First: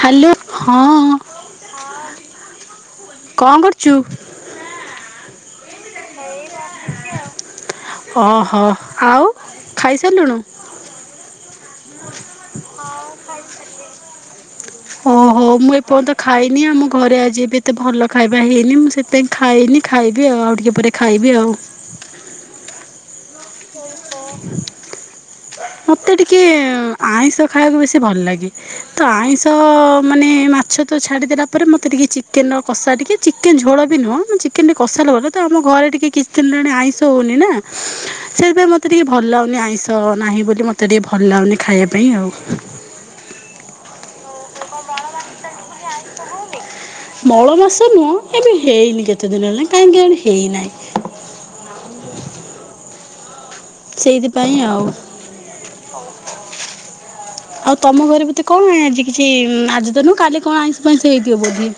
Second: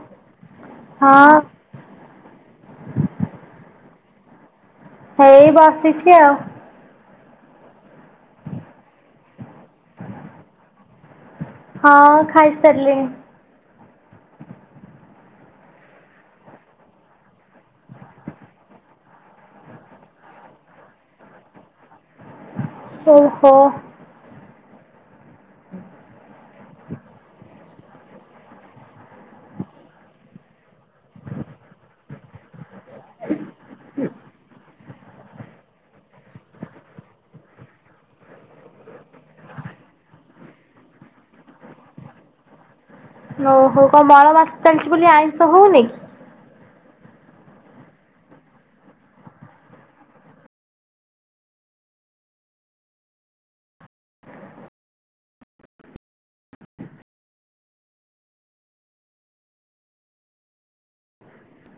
Hello ହଁ କଣ କରୁଚୁ? ହେଇ ବସିଚି ଆଉ। ଓହୋ ଆଉ ଖାଇସାଇଲୁଣୁ? ହଁ ଖାଇ ସାରିଲିଣି। ହ [unintelligible] ଓହୋ ମୁଁ ଏପର୍ଯ୍ୟନ୍ତ ଖାଇନି ଆମ ଘରେ ଆଜି ଏବେ ଏତେ ଭଲ ଖାଇବା ହେଇନି ମୁଁ ସେଥିପାଇଁ ଖାଇନି ଖାଇବି ଆଉ ଆଉ ଟିକେ ପରେ ଖାଇବି ଆଉ। ଓହୋ। ମତେ ଟିକେ ଆଇଁଷ ଖାଇବାକୁ ବେଶୀ ଭଲ ଲାଗେ। ତ ଆଇଁଷ ମାନେ ମାଛ ତ ଛାଡ଼ିଦେଲା ପରେ ମୋତେ ଟିକେ ଚିକେନ୍ କଷା ଟିକେ ଚିକେନ ଝୋଳ ବି ନୁହଁ ଚିକେନ ଟିକେ କଷା ଲଭର ତ ଆମ ଘରେ ଟିକେ କିଛି ଦିନ ହେଲାଣି ଆଇଁଷ ହଉନି ନା ସେଥିପାଇଁ ମ- ମୋତେ ଟିକେ ଭଲ ଲାଗୁନି ଆଇଁଷ ନାହିଁ ବୋଲି ମୋତେ ଟିକିେ ଭଲ ଲାଗୁନି ଖାଇବା ପାଇଁ ଆଉ। ହଉ ହଉ କଣ ମଳ ମାସି ଚାଲିଚି ବୋଲି ଆଇଁଷ ହଉନି? ମଳ ମାସ ନୁହଁ ଏବେ ହେଇନି କେତେ ଦିନ ହେଲା କାହିଁକି ଆଣେ ହେଇନାହିଁ। ସେଇଥିପାଇଁ ଆଉ। ଆଉ ତମ ଘରେ ବିତ କଣ ଆଜି କିଛି ଆଜି ତ ନୁହଁ କାଲି କଣ ଆଇଁଷ ଫାଇଁଷ ହେଇଥିବ ବୋଧେ?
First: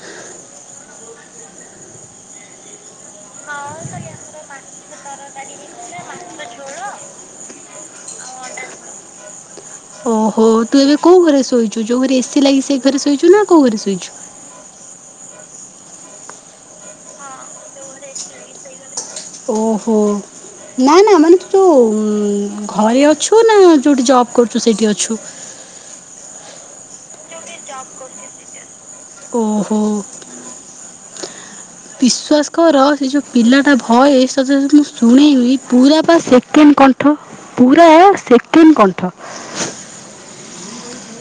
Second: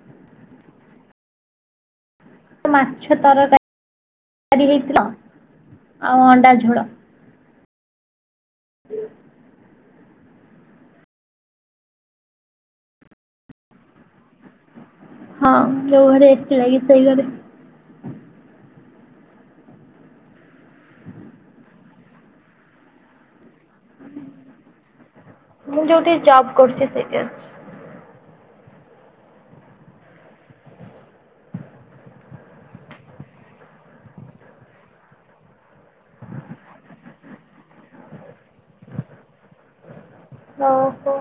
ମାଛ ତରକାରୀ ଆ ହେଇଥିଲା ଆଉ ଅଣ୍ଡା ଝୋଳ। ହ ଓହୋ ତୁ ଏବେ କୋଉ ଘରେ ଶୋଇଚୁ ଯୋଉ ଘରେ ଏସି ଲାଗି ସେ ଘରେ ଶୋଇଚୁ ନା କୋଉ ଘରେ ଶୋଇଚୁ? ହଁ ଯୋଉ ଘରେ ଏସି ଲାଗିଚି ସେଇ ଘରେ। ଓହୋ। ନା ନା ମାନେ ତୁ ଯୋଉ ଘରେ ଅଛୁ ନା ଯୋଉଠି ଜବ କରୁଚୁ ସେଇଠି ଅଛୁ? ମୁଁ ଯୋଉଠି ଜବ୍ କରୁଚି ସେଇଠି ଅଛି। ଓହୋ। ବିଶ୍ୱାସ କର ସେ ଯୋଉ ପିଲାଟା ଭଏସ୍ ତତେ ତ ମୁଁ ଶୁଣେଇବି ପୁରା ପା ସେ ସେକେଣ୍ଡ କଣ୍ଠ ପୁରା ସେକେଣ୍ଡ କଣ୍ଠ। ଓହୋ।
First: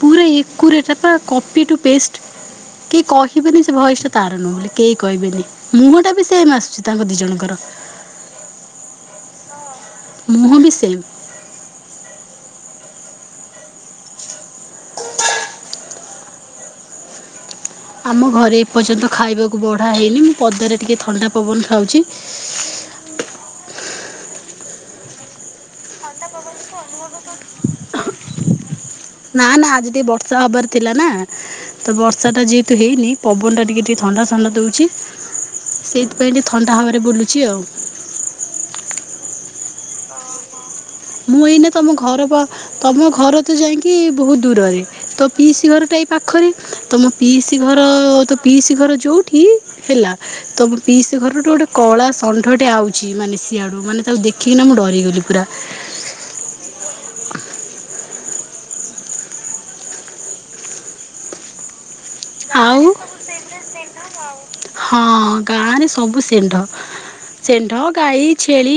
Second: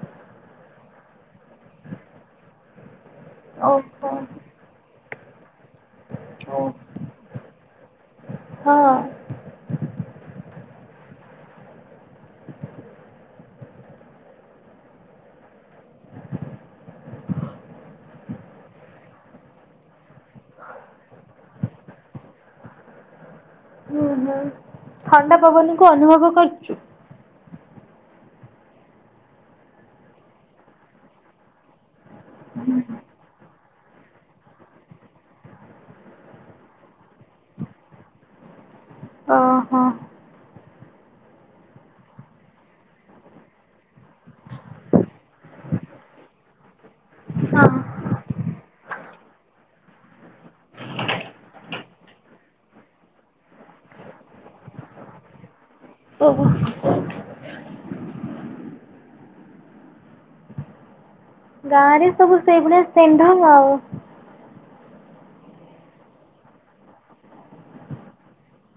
ପୁରା ଏକୁରେଟ୍ ପା କଫି ଟୁ ପେଷ୍ଟ କେଇ କ ହିବେନି ସେ ଭଏସ୍ ଓହୋ ତାର ନୁହେଁ ବୋଲି କେହି କହିବେନି ମୁହଁ ଟା ବି ସେମ୍ ଓ ଆସୁଚି। ତାଙ୍କ ଦିଇ ଜଣଙ୍କର ହଁ ମୁହଁ ବି ସେମ୍। ଆମ ଘରେ ଏପର୍ଯ୍ୟନ୍ତ ଖାଇବାକୁ ବଢ଼ା ହୋଇଇନି ମୁଁ ପଦାରେ ଟିକିଏ ଥଣ୍ଡା ପବନ ଖାଉଚି। ହୁଁ ହୁଁ ଥଣ୍ଡା ପବନ କୁ ଅନୁଭବ କରୁଚୁ। ନା ନା ଆଜି ଟିକେ ବର୍ଷା ହବାର ଥିଲା ନା। ତ ବର୍ଷା ଟା ଯେହେତୁ ହେଇନି ପବନ ଟା ଟିକେ ଟିକେ ଥଣ୍ଡା ଥଣ୍ଡା ଦଉଚି। ସେଇଥିପାଇଁ ଟିକେ ଥଣ୍ଡା ହାୱା ରେ ବୁଲୁଚି ଆଉ। ଓହୋ। ମୁଁ ଏଇନା ତମ ଘର ପା ତମ ଘର ତ ଯାଇଁକି ବହୁତ ଦୂରରେ। ତ ପିଇସି ଘରଟା ଏ ପାଖରେ ତମ ପିଇସି ହଁ ଘର ତ ପିଇସି ଘର ଯଉଠି ହେଲା। ତମ ପିସି ଘରଠୁ ଗୋଟେ କଳା ଷଣ୍ଢ ଟେ ଆଉଚି ମାନେ ସିଆଡୁ ମାନେ ତାକୁ ଦେଖିକିନା ମୁଁ ଡରିଗଲି ପୁରା। ଓହୋ [inaudible] ଗାଁରେ ସବୁ ସେଇଭଳିଆ ଆଉ ସେଣ୍ଢ ଆଉ। ହଁ ଗାଁ ରେ ସବୁ ଷେଣ୍ଢ। ସେଣ୍ଢ, ଗାଈ, ଛେଳି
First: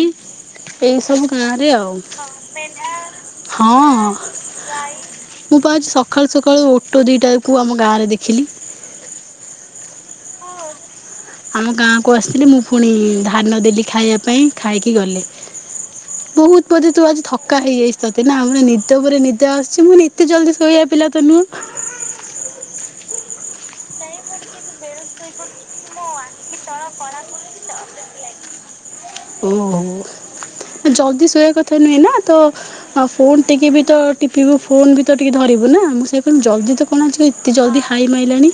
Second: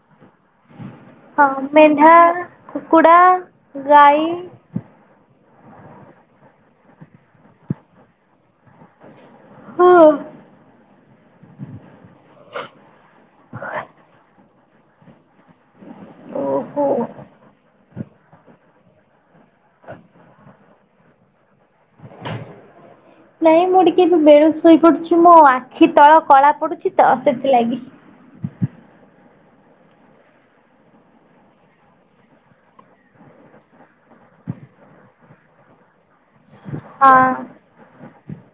ଏଇ ସବୁ ହଁ ଗାଁ ରେ ଆଉ ହଁ ମେଣ୍ଢା ମେଣ୍ଢା, କୁକୁଡ଼ା ଗାଈ ଗାଈ ମୁଁ ପା ଆଜି ସକାଳୁ ସକାଳୁ ଓଟୋ ଦିଟା କ ଆମ ଗାଁ ରେ ଦେଖିଲି। ହଁ। ଆମ ଗାଁକୁ ଆସିଥିଲି, ମୁଁ ପୁଣି ଧାନ ଦେଲି ଖାଇବା ପାଇଁ ଖାଇକି ଗଲେ। ବହୁତ ଓହୋ ବୋଧେ ତୁ ଆଜି ଥକା ହେଇଯାଇଛୁ ତତେ ନା ମର ନିଦ ପରେରେ ନିଦ ଆସୁଛି ମୁଁ ଏତେ ଜଲଦି ଶୋଇବା ପିଲ ତ ନୁହଁ? ନାଇଁ ମୁଁ ଟିକେ ବି ବେଳୁ ଶୋଇ ପୁଛି ମୋ ଆଖି ତଳ କଳା ପଡୁଛି ତ ସେଥିଲାଗି ଓହୋ। ଜଲଦି ଶୋଇବା କଥା ନୁହେଁ ନା ତ ଆଉ ଫୋନ୍ ଟିକେ ବି ତ ଟିପିଇବୁ ଫୋନ ଟିକେ ବି ତ ଧରିବୁ ନା ମୁଁ ସେ ଲଦି ତ କଣ ଆସିବ, ହଁ ଏତେ ଜଲଦି ହାଇ ମାଇଲାଣି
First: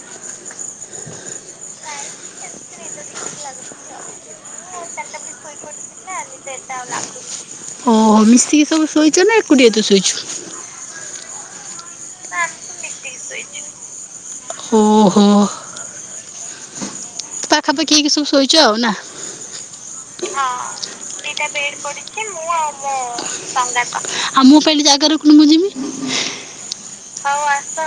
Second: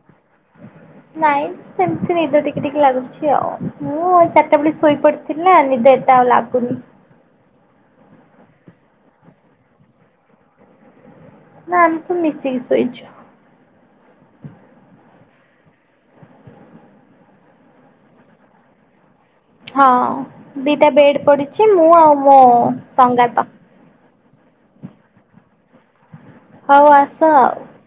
ନାଇ। ସେମିତି ନିଦ ଟିକେ ଟିକେ ଲାଗୁଛି ଆଉ। ମୁଁ ଚାରିଟା ବେଳେ ଶୋଇ ପଡିଥିଲ ନା ନିଦ ଏଟା ଆଉ ଲାଗୁଛି। ଓହୋ ମିଶିକି ସବୁ ଶୋଇଛ ନା? ଏକୁଟିଆ ତୁ ଶୋଇଛୁ? ନା ଆମେ ତବୁ ମିଶିକି ଶୋଇଛୁ। ସେଇ ଓହୋ। ପାଖାପାଖି ହେଇକି ସବୁ ଶୋଇଛ ଆଉ ନା? ହଁ ଦିଟା ବେଡ଼ ପଡ଼ିଛି, ମୁଁ ଆଉ ମୋ ସଙ୍ଗାତ। ସଙ୍ଗାତ। ଆଉ ମୁଁ କିଲଲି ଜାଗା ରଖୁନୁ ମୁଁ ଯିବି। ହଉ ଆଉ ଆସ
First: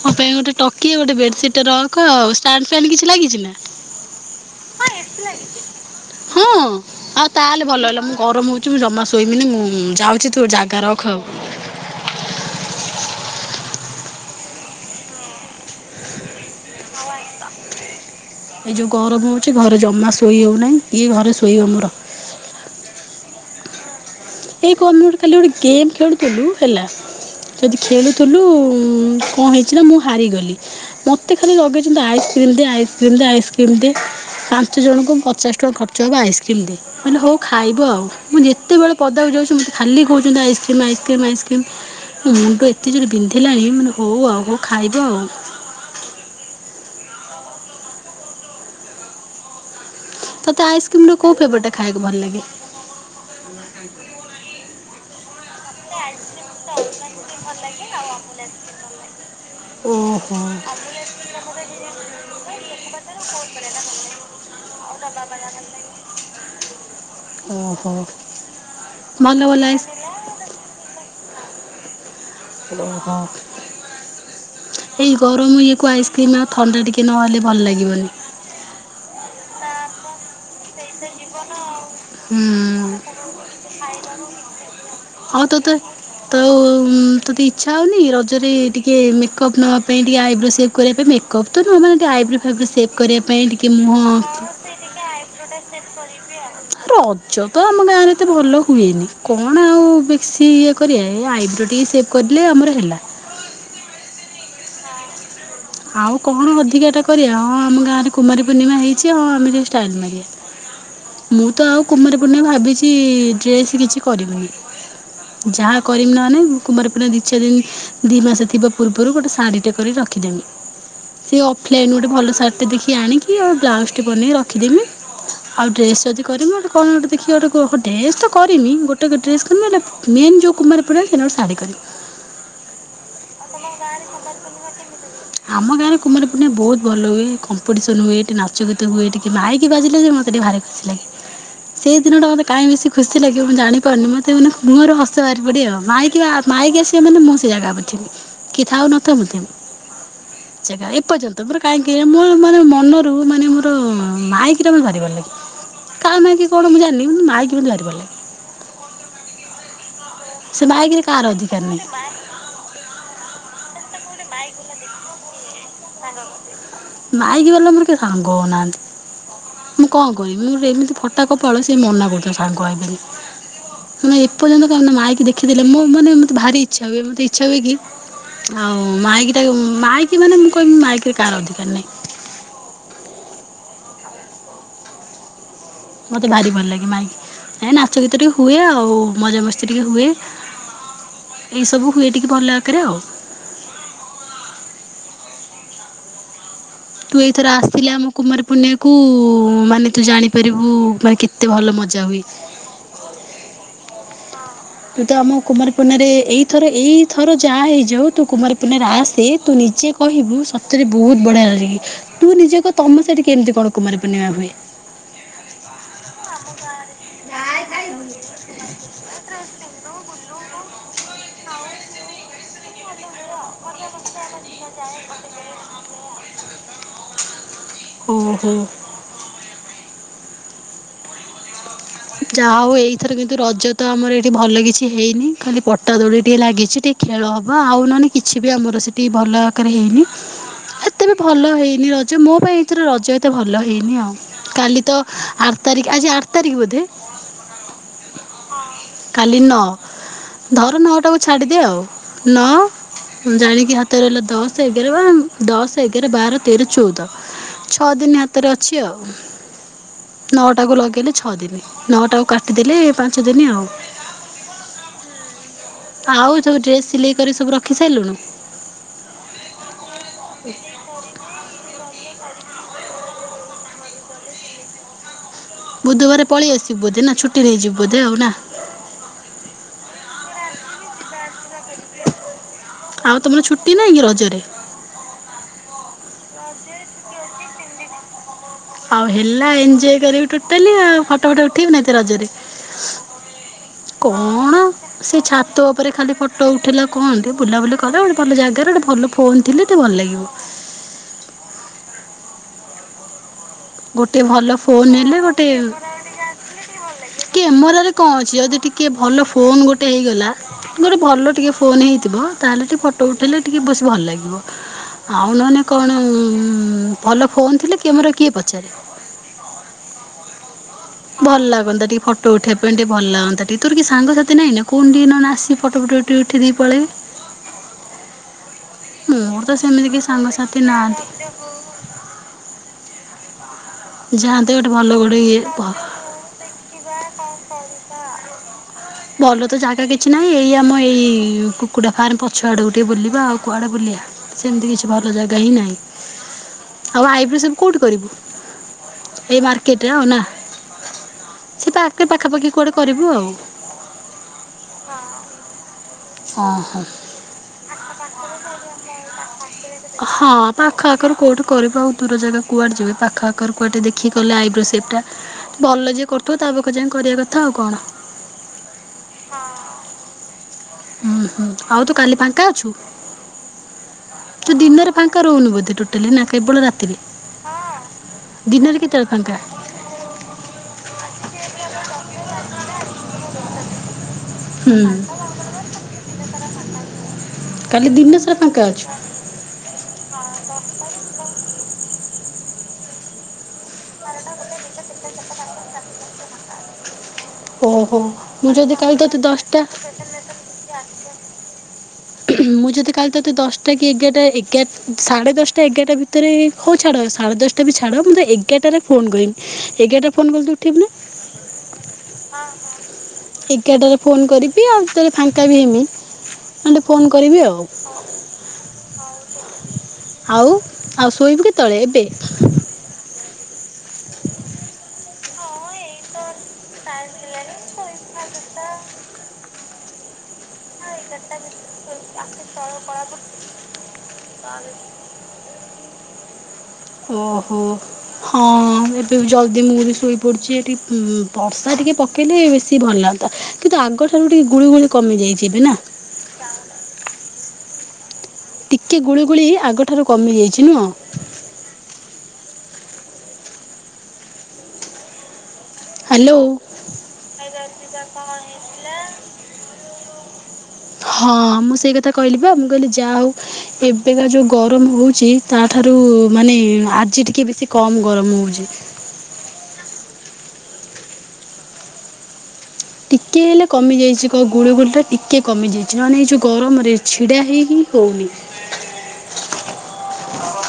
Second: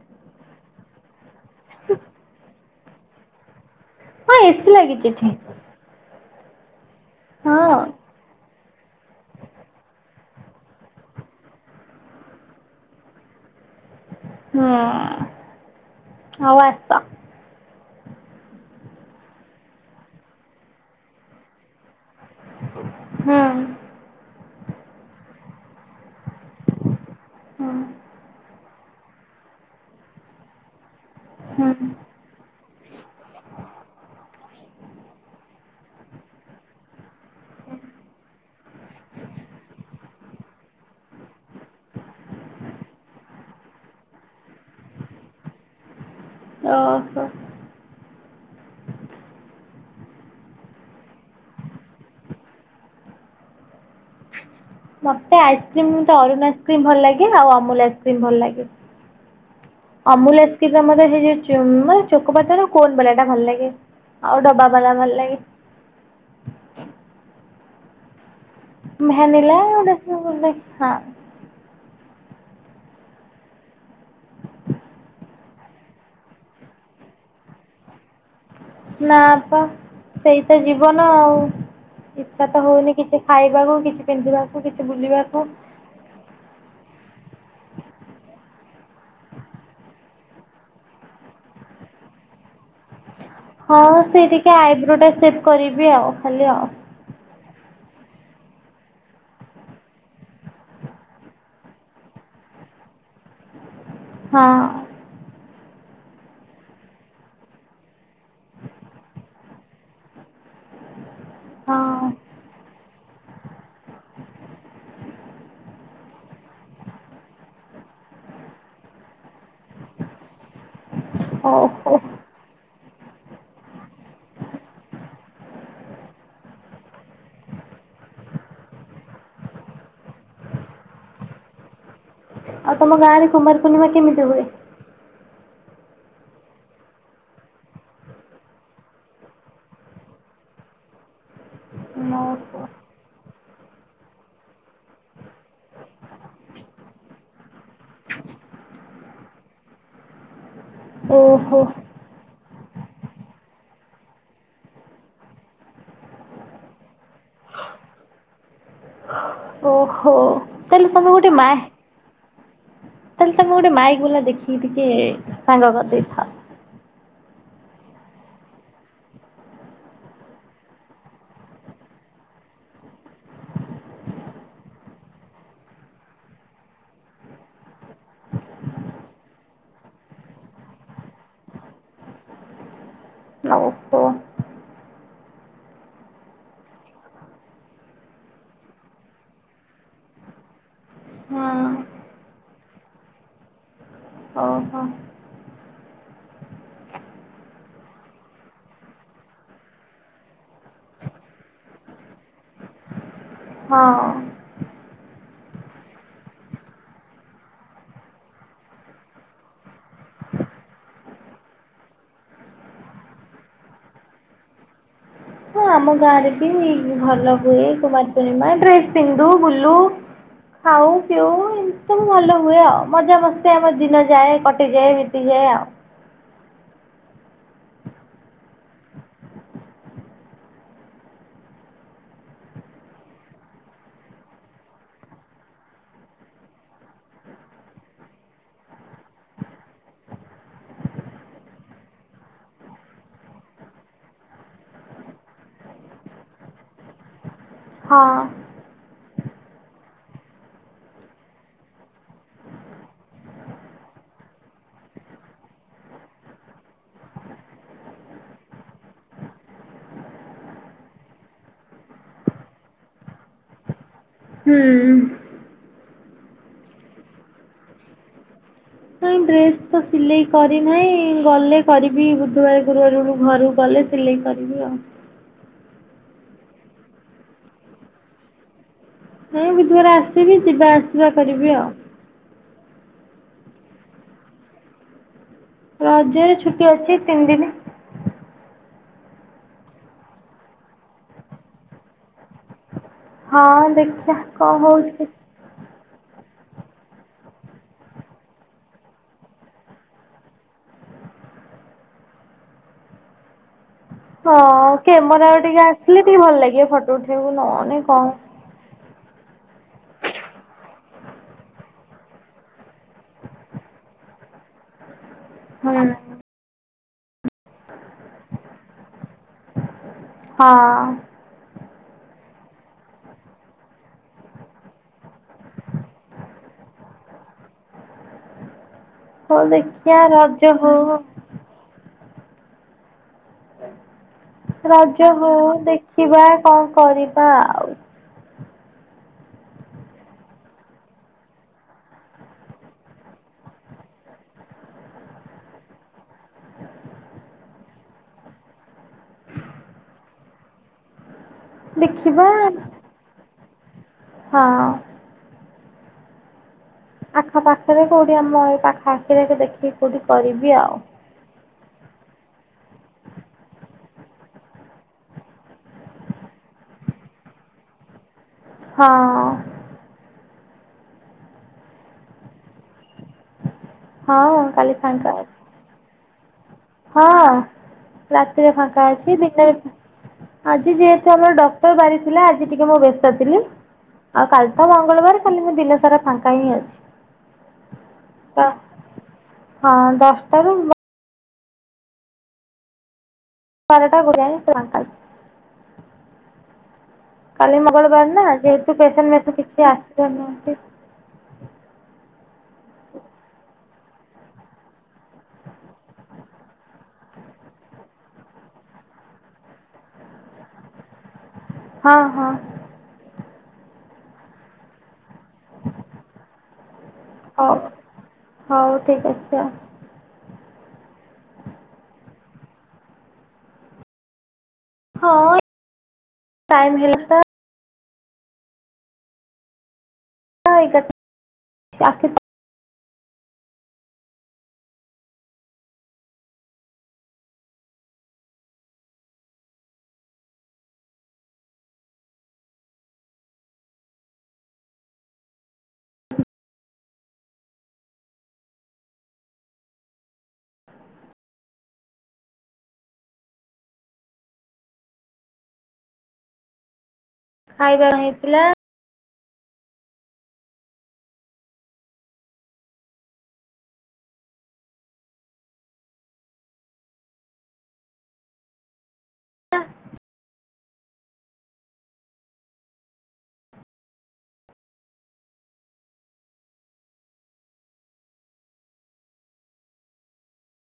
ମୋ ପାଇଁ ଗୋଟେ ଟକିଆ, ଗୋଟେ ବେଡସିଟ ତ ରଖ ଆଉ ଷ୍ଟାଣ୍ଡ ଫାନ କିଛି ଲାଗିଛି ନା? ହଁ ଏସି ଲାଗିଛି ଏଠି ହଁ। ଆଉ ତାହେଲେ ହଁ ଭଲ ହେଲା, ମୁଁ ଗରମ ହଉଛି ମୁଁ ଜମା ଶୋଇମିନି, ମୁଁ ଯାଉଛି ତୁ ଜାଗା ରଖ ଆଉ। ହୁଁ ହଉ ଆସ। ଏ ଯେଉଁ ଗରମ ହେଉଛି, ଘରେ ଜମା ଶୋଇ ହେଉନାହିଁ। ଇଏ ଘରେ ଶୋଇବ ମୋର ହଁ। ଏଇ କମ୍ପ୍ୟୁଟର ଖାଲି ଗୋଟେ ଗେମ୍ ଖେଳୁ ଖେଳୁଥିଲୁ ହେଲା ହୁଁ ଯଦି ଖେଳୁଥିଲୁ କଣ ହେଇଛି ନା ମୁଁ ହାରିଗଲି। ମୋତେ ଖାଲି ହୁଁ ଲଗେଇଛନ୍ତି ଆଇସ୍କ୍ରିମ୍ ଦେ, ଆଇସ୍କ୍ରିମ୍ ଦେ, ଆଇସ୍କ୍ରିମ୍ ଦେ। ପାଞ୍ଚ ଜଣଙ୍କୁ ପଚାଶ ଟଙ୍କା ଖର୍ଚ୍ଚ ହବ ଆଇସ୍କ୍ରିମ ଦେ, ମାନେ ହଉ ଖାଇବ ଆଉ। ମୁଁ ଯେତେବେଳେ ପଦକ ଯାଉଛନ୍ତି, ମୋତେ ଖାଲି କାଉଛନ୍ତି ଆଇସ୍କ୍ରିମ୍, ଆଇସ୍କ୍ରିମ୍, ଆଇସ୍କ୍ରିମ୍। ମୁଣ୍ଡ ଏତେ ଜୋରେ ବିନ୍ଧିଲାଣି, ମାନେ ହଉ ଆଉ ହଉ ଖାଇବ ଆଉ। ଓହ। ତତେ ଆଇସକ୍ରିମ ର କୋଉ ଫ୍ଲେଭର ଟା ଖାଇବାକୁ ଭଲ ଲାଗେ? ମତେ ଆଇସ୍କ୍ରିମ ରୁ ଅରୁଣ ଆଇସ୍କ୍ରିମ୍ ଭଲ ଲାଗେ, ଆଉ ଅମୁଲ ଆଇସ୍କ୍ରିମ୍ ଭଲ ଲାଗେ। ଓହୋ। ଅମୁଲ ଓହୋ ଭଲ ମ ସେ ଯୋଉେ ଚୋକଲାଟେ ର କୋନ ବାଲା ଟା ଭଲ ଲାଗେ। ଆଉ ଡବା ବାଲା ଭଲ ଲାଗେ। ଓହୋ। [unintelligible] ଓ ହଁ। ଏଇ ଗରମ ଇଏକୁ ଆଇସ୍କ୍ରିମ ଆଉ ଥଣ୍ଡା ଟିକେ ନହଲେ ଭଲ ଲାଗିବନି। ନାପା ସେଇ ତ ଯିବନ ଆଉ ଇଚ୍ଛା ତ ହଉନି ହୁଁ। କିଛି ଖାଇବାକୁ କିଛି ପିନ୍ଧିବାକୁ କିଛି ବୁଲିବାକୁ। ତୁ ତତେ ଇଚ୍ଛା ହଉନି ରଜରେ ଟିକେ ମେକଅପ୍ ନବା ପାଇଁ ଟିକେ ଆଇବ୍ରୋ ସେପ୍ କରିବା ପାଇଁ? ମେ କପ [unintelligible] ଆଇବ୍ରୋ ଫାଇବ୍ରୋ ସେପ୍ କରିବା ପାଇଁ ଟି ହଁ ସେ ଟିକେ ଆଇବ୍ରୋ ଟା ସେପ୍ କରିବି ଆଉ ଖାଲି ଆଉ। [unintelligible] ତ ଆମ ଗାଁରେ ଏତେ ଭଲ ହୁଏନି। କଣ ଆଉ ବେଶି ଇଏ କରିବା ଏ ଆଇବ୍ରୋ ଟିକେ ସେଭ୍ କରଲେ ଆମର ହେଲା। ହଁ। ଆଉ କଣ ଅଧିକା ଟା କରିବା ହଁ ଆମ ଗାଁରେ କୁମାରୀ ପୂର୍ଣ୍ଣିମା ହେଇଚି ହଁ ଆମେ ଟିକେ ଷ୍ଟାଇଲ ମାରିବା। ମୁଁ ତ ଆଉ ହଁ କୁମାରୀ ପୂର୍ଣ୍ଣି ଭାବିଚି ଡ୍ରେସ୍ କିଛି କରିବିନି। ଯାହା କରିମି ନାହାନେ କୁମାର ପୁଣିମା ଦି ଚାରି ଦିନ ଦି ମାସ ଥିବା ପୂର୍ବରୁ ଗୋଟେ ଶାଢୀ ଟେ କରି ରଖିଦେମି। ସେ ଅଫଲାଇନ ଓହୋ ଗୋଟେ ଭଲ ସାର୍ଟ ଦେଖି ଆଣିକି ଆଉ ବ୍ଲାଉଜଟି ବନେଇକି ରଖିଦେମି। ଆଉ ଡ୍ରେସ ଯଦି କରମି ଗୋ କଣ ଗୋଟେଖି ଗେ ଡ୍ରେସ ତ କରିନି ଗୋଟେ ଡ୍ରେସ କରିମି ମେନ୍ ଯଉ କୁମାର ପଡ଼ା ସେଦିନ ଗୋଟେ ସାଢ଼ି କରିମି। ଆଉ ତମ ଗାଁ ରେ କୁମାର ପୂର୍ଣ୍ଣିମା କେମିତି ହୁଏ? ଆମ ଗାଁରେ କୁମାରପୂର୍ଣି୍ମା ବହୁତ ଭଲ ହୁଏ କମ୍ପିଟିସନ୍ ହୁଏ ଏଠି ନାଚ ଗୀତ ହୁଏ ଟିକ କି ମାଇକି ବାଜିଲେ ଯେ ମୋତ ଟିକେ ଭାରି ଖୁସି ଲଗେ। ସେଇ ଦିନଟା ମତେ କାହିଁ ଓହୋ ବେଶସି ଖୁସି ଲାଗିବ ମୁଁ ଜାଣି ପାରୁନି ମତେ ମାନେ ମୁଁର ହସ ବାହାରି ପଡିିବ ଆଉ। ମାଇ ମାଇକି ଆସିବ ମାନେ ମୁଁ ସେ ଜାଗା ଉପରେ ଥିବି କିଏ ଥାଉ ନଥାଉ ମୁଁ ଥିବି। ଏ ପର୍ଯ୍ୟନ୍ତ ମୋର କହିଁ ମୋ ମାନେ ମନରୁ ମାନେ ମୋର ମାଇକିଟା ମତେ ଭାରି ଭଲ ଲଗେ। କା ମାଇକି କଣ ମୁଁ ଜାଣିନି ମୁଁ ମାଇକି ମତେ ଭାରି ଭଲ ଲଗେ। ହ ସେ ତାହେଲେ ମାଇକିରେ ତମେ କାହାର ଗୋଟେ ମା ଅଧିକାର ନାହିଁ ତାହେଲେ ତମେ ଗୋଟେ ମାଇକ ବଲା ଦେଖିକି ଟିକେ ସାଙ୍ଗ କରିଦେଇଥାଅ। ମାଇକି ବାଲା ମୋର କିଏ ସାଙ୍ଗହୋଉନାହାନ୍ତି। ମୁଁ କଣ କରିବି ମୁ ଗୋଟେ ଏମିତି ଫଟାକଫଳ ସେ ମନା କରୁଥ ସାଙ୍ଗ ହେବିନି। ମାନେ ଏପର୍ଯ୍ୟନ୍ତ କ ମାକି ଦେଖିେଲେ ମାନେ ମୋତେ ଭାରି ଇଛା ହୁଏ ମତେ ଇଚଛା ହୁଏ କି ଆଉ ମାଇକି ଟା ମାଇକି ମାନେ ମୁଁ କହିବି ମାଇକୀରେ କାହାର ଅଧିକାର ନାହିଁ। ଓହୋ। ମତେ ଭାରି ଭଲ ଲାଗେ ମାଇକି। ଏ ନାଚ ଗୀତ ଟିକେ ହୁଏ ଆଉ ମଜା ମସ୍ତି ଟିକେ ହୁଏ। ହଁ ଏଇ ସବୁ ହୁଏ ଟିକେ ଭଲ ଆକାରରେ ଆଉ। ଓହୋ। ତୁ ଏଇଥର ଆସିଲେ ଆମ କୁମାର ପୁଣ୍ଣିଆକୁ ମାନେ ତୁ ଜାଣିପାରିବୁ ମାନେ କେତେ ଭଲ ମଜା ହୁଏ। ହଁ। ତୁ ତ ଆମ କୁମାରୀପୂର୍ଣାରେ ଏଇଥର ଏଇଥର ଯାହା ହେଇଯାଉ ତୁ କୁମାରୀପୂର୍ଣରେ ଆସେ ତୁ ନିଜେ କହିବୁ ସତରେ ବହୁତ ବଢିଆ ଲ କି ତୁ ନିଜକୁ ତମ ସହିଠ କେମିତି କଣ କୁମାର ପୂର୍ଣ୍ଣିମା ହୁଏ? ହଁ ଆମ ଗାଁରେ ବି ଭଲ ହୁଏ କୁମାର ପୂର୍ଣ୍ଣିମା। ଡ୍ରେସ୍ ପିନ୍ଧୁ ବୁଲୁ ଖାଉ ପିଉ ଏ ସବୁ ଭଲ ହୁଏ ଆଉ। ମଜା ମସ୍ ଆମ ଦିନ ଯାଏ କଟିଯାଏ ବିତିଯାଏ ଆଉ। ଓହୋ। ଯାହା ହଉ ଏଇଥର କିନ୍ତୁ ରଜ ତ ଆମର ଏଇଠି ଭଲ କିଛି ହେଇନି ଖାଲି ପଟା ଦୋଳି ଟିଏ ଲାଗିଛି, ଟି ଖେଳ ହବ ଆଉ ନନେ କିଛି ବି ଆମର ସେଠି ଭଲ ଆକାରେ ହେଇନି। ଏତେ ବି ଭଲ ହେଇନି ରଜ ମୋ ପାଇଁ ଏଥିରେ ରଜ ଏତେ ଭଲ ହେଇନି ଆଉ। କାଲି ତ ଆଠ ତାରିଖ, ଆଜି ଆଠ ତାରିଖ ବୋଧେ? ହଁ। କାଲି ନଅ ଧର ନଅ ଟାକୁ ଛାଡିଦିଅ ଆଉ, ନଅ ହଁ ଜାଣିକି ହାତରେ ରହିଲା ଦଶ ଏଗାର, ଦଶ, ଏଗାର ବାର, ତେର, ଚଉଦ ଛଅ ଦିନ ହାତରେ ଅଛି ଆଉ, ନଅଟା କୁ ଲଗେଇଲେ ଛଅ ଦିନି। ନଅଟାକୁ କାଟିଦେଲେ ପାଞ୍ଚ ଦିନ ଆଉ। ହୁଁ। ଆଉ ସବୁ ଡ୍ରେସ୍ ସିଲେଇ କରି ସବୁ ରଖି ସାରିଲୁଣୁ? ନାଇଁ ଡ୍ରେସ୍ ତ ସିଲେଇ କରିନାହିଁ, ଗଲେ କରିବି ବୁଧବାର ଗୁରୁବାର ମୁଁ ଘରୁ ଗଲେ ସିଲେଇ କରିବି ଆଉ। ବୁଧବାର ପଳେଇ ଆସିବୁ ବୋଧେ ନା ଛୁଟି ନେଇଯିବୁ ବୋଧେ ଆଉ ନା? ହଁ ବୁଧବାର ଆସିବି ଯିବା ଆସିବା କରିବି ଆଉ। ଆଉ ତୋମର ଛୁଟି ନହିଁ କି ରଜରେ? ରଜରେ ଛୁଟି ଅଛି ତିନି ଦିନ। ଆଉ ହେଲା ଏନଜୟ କରିବି ଟୋଟାଲି ଆଉ ଫଟୋ ଫଟୋ ଉଠେଇବୁ ନା ଏଥ ରଜରେ? ହଁ ଦେଖିବା କଣ ହଉଛି ସେ ଛାତ ଉ ପରେ ଖାଲି ଫଟୋ ଉଠିଲା କୁହନ୍ତି, ବୁଲାବୁଲି କଲେ ଗୋଟେ ଭଲ ଜାଗାରେ ଗୋଟେ ଭଲ ଫୋନ୍ ଥିଲେ ଟିକେ ଭଲ ଲାଗିବ। ଗୋଟେ ଭଲ ହଁ ଫୋନ୍ ହେଲେ କ୍ୟାମେରା ଗୋଟେ ଟିକେ ଆସିଲେ ଟିକେ ଭଲ ଲାଗିବ ଫଟୋ ଉଠେଇବାକୁ ନହେଲେ କ୍ୟାମେରାରେ କଣ ଅଛି ଯଦି ଟି କେ ଭଲ ଫୋନ୍ ଗୋଟେ ହେଇଗଲା ଗୋଟେ ଭଲ ଟିକେ ଫୋନ୍ ହେଇଥିବ, ତାହେଲେ ଟିକେ ଫଟୋ ଉଠେଇଲେ ଟିକେ ବେଶୀ ଭଲ ଲାଗିବ। ଆଉ ନହେନେ ହୁଁ କଣ ଉଁ, ଭଲ ଫୋନ୍ ଥିଲେ କ୍ୟାମେରା କିଏ ପଚାରେ। ହଁ। ଭଲ ଲାଗନ୍ତା ଟିକେ ଫଟୋ ଉଠେଇବା ପାଇଁ, ଟିକେ ଭଲ ଲାଗନ୍ତା ଟିକେ, ତୋର କେଇ ସାଙ୍ଗସାଥି ନାଇଁ ନା କହୁନୁ ଟିକେ ନନେ ଆସି ଫଟୋ ଫଟୋ ଟିକେ ଉଠି ଦେଇ ପଳେଇ ହଁ ମୋର ତ ସେମିତି କି ଦେଖିଆ ସାଙ୍ଗସାଥି ରଜକୁ ମୋ ନାହାନ୍ତି। ଯାଆନ୍ତେ ଗୋଟେ ଭଲ ଗୋଡେ ଇଏ ପହ ଖିବା କଣ କରିବା ଆଉ। ଭଲ ତ ଜାଗା କିଛି ନାହିଁ ଏଇ ଆମ ଏଇ କୁକୁଡା ଫାର୍ମ ପଛୁଆଡକୁ ଟିକେ ବୁଲିବା ଆଉ କୁଆଡେ ବୁଲିବା। ସେମିତି କିଛି ଭଲ ଜାଗା ହିଁ ନାହିଁ, ଆଉ ଆଇବ୍ରୋ ସେଭ୍ କୋଉଠି କରିବୁ? ଏଇ ମାର୍କେଟ୍ ରେ ଆଉ ନା ସେ ପାଖେ ଦେଖିବା ପାଖାପାଖି କୁଆଡେ କରିବୁ ଆଉ। ହଁ। ଓ ହୋ। ଆଖପାଖରେ କୋଉଠି ଆମ ଏଇ ପାଖଆଖରେ କୋଉଠି ଦେଖି ହଁ ପାଖଆ ଖର କୋଉଠି କରିବି ଆଉ ଦୂର ଜାଗା କୁଆଡେ ଯିବେ ପାଖ ଆଖରେ କୁଆଡେ ଟିକେ ଦେଖିକି କଲେ ଆଇବ୍ରୋ ସେପ୍ ଟା। ଭଲ ଯିଏ କରୁଥିବ ତା ପାଖରେ ଯାଇ କରିବା କଥା ଆଉ କଣ। ହଁ। ହୁଁ, ହୁଁ ଆଉ ତୁ କାଲି ଫାଙ୍କା ଅଛୁ? ହଁ ତୁ କାଲି ଦିନରେ ଫାଙ୍କା ଅଛି ରହୁନି ବୋଧେ ଟୋଟାଲି ନା? କେବଳ ରା ହଁ ରାତିରେ ଫାଙ୍କା ଅଛି, ଦିନରେ ଆଜି ଯେହେତୁ ଆମର ଡକ୍ଟର୍ ବାରି ଥିଲା ଆଜି ଟିକେ ମୁଁ ବ୍ୟସ୍ତ ଥିଲି। ଆଉ କାଲି ତ ହୁଁ ମଙ୍ଗଳବାର କାଲି ମୁଁ ଦିନ ସାରା ଫାଙ୍କା ହିଁ ଅଛି କାଲି ଦିନ ସାରା ତ ଫାଙ୍କା ଅଛ ହଁ ଦଶଟାରୁ ଵ ମାରଟା ଗୁଡ଼ାନ ତଙ୍କାଲ [unintelligible] କାଲି ଓହୋ ମଙ୍ଗଳବାର ନା ମୁଁ ଯଦି ଯେହେତୁ ପେସେନ୍ ମେସ କିଛି ଆସିପାରୁନାହାନ୍ତି ହ [unintelligible] ମୁଁ ଯଦତି କାଲି ତୋତେ ଦଶଟା ଏଗାର୍ଟା ଏଗା ସାଢ଼େ ଦଶଟା ଏଗାର୍ଟା ଭିତ ମତରେ ହଉ ଛାଡ଼ ସାଢ଼େ ଦଶଟା ବି ଛାଡ଼ ମ ମୁଁ ତ ଏଗାରଟାରେ ଫୋନ୍ କରିବମି ଏଗାରଟାରେ ଫୋନ୍ କଲେ ତ ଉଠିବୁ ନା ହଁ ହଁ ଏଗାରଟାରେ ଫୋନ କରିବି ଆଉରେ ଫାଙ୍କା ବି ହେମି ନ୍ତେ ଫୋନ କରିବି ଆଉ ହଉ ହଉ ହଉ ଠିକ୍ ଅଛି ଆଉ ଆଉ ଆଉ ଶୋଇବୁ କେତେବେଳେ ଏବେ ହଁ ଟାଇମ ହେନ୍ ତ ଇତା [unintelligible] ହଁ ଏଗାରଟା ଏଇଟା ବି ତ ଆଖି ତଳ ଟା କଳା ପଡୁଛି ଓହୋ ହଁ ଏବେ ଜଲଦି ମୁଁ ବି ଶୋଇ ପଡୁଛି ଏଠି ବର୍ ସ୍ ତା ଟିକେ ପକେଇଲେ ବେଶୀ ଭଲ ଲାଗନ୍ତା କିନ୍ତୁ ଆଗଠାରୁ ଟିକେ ଗୁଳିୁ ଗୁଳି କମିଯାଇଛି ଏବେ ନା ଟିକେ ଗୁଳିୁଗୁଳି ଆଗଠାରୁ କମିଯାଇଛି ନୁହଁ ହ୍ୟାଲୋ ଖାଇବା ପିଇବା କଣ ହେଇଥିଲା ହଁ ମୁଁ ସେଇ କଥା କହିଲି ପା ମୁଁ କହିଲି ଯାହା ହଉ ଏବେକା ଯୋଉ ଗରମ ହଉଛି, ତାଠାରୁ ମାନେ ଆଜି ଟିକେ ବେଶୀ କମ୍ ଗରମ ହଉଛି। ଟିକେ ହେଲେ କମିଯାଇଛି, କ ଗୁଳୁଗୁଳି ଟା ଟିକେ କମିଯାଇଛି, ନହେନେ ଏଇ ଯୋଉ ଗରମରେ ଛିଡ଼ା ହେଇହିଁ ହଉନି।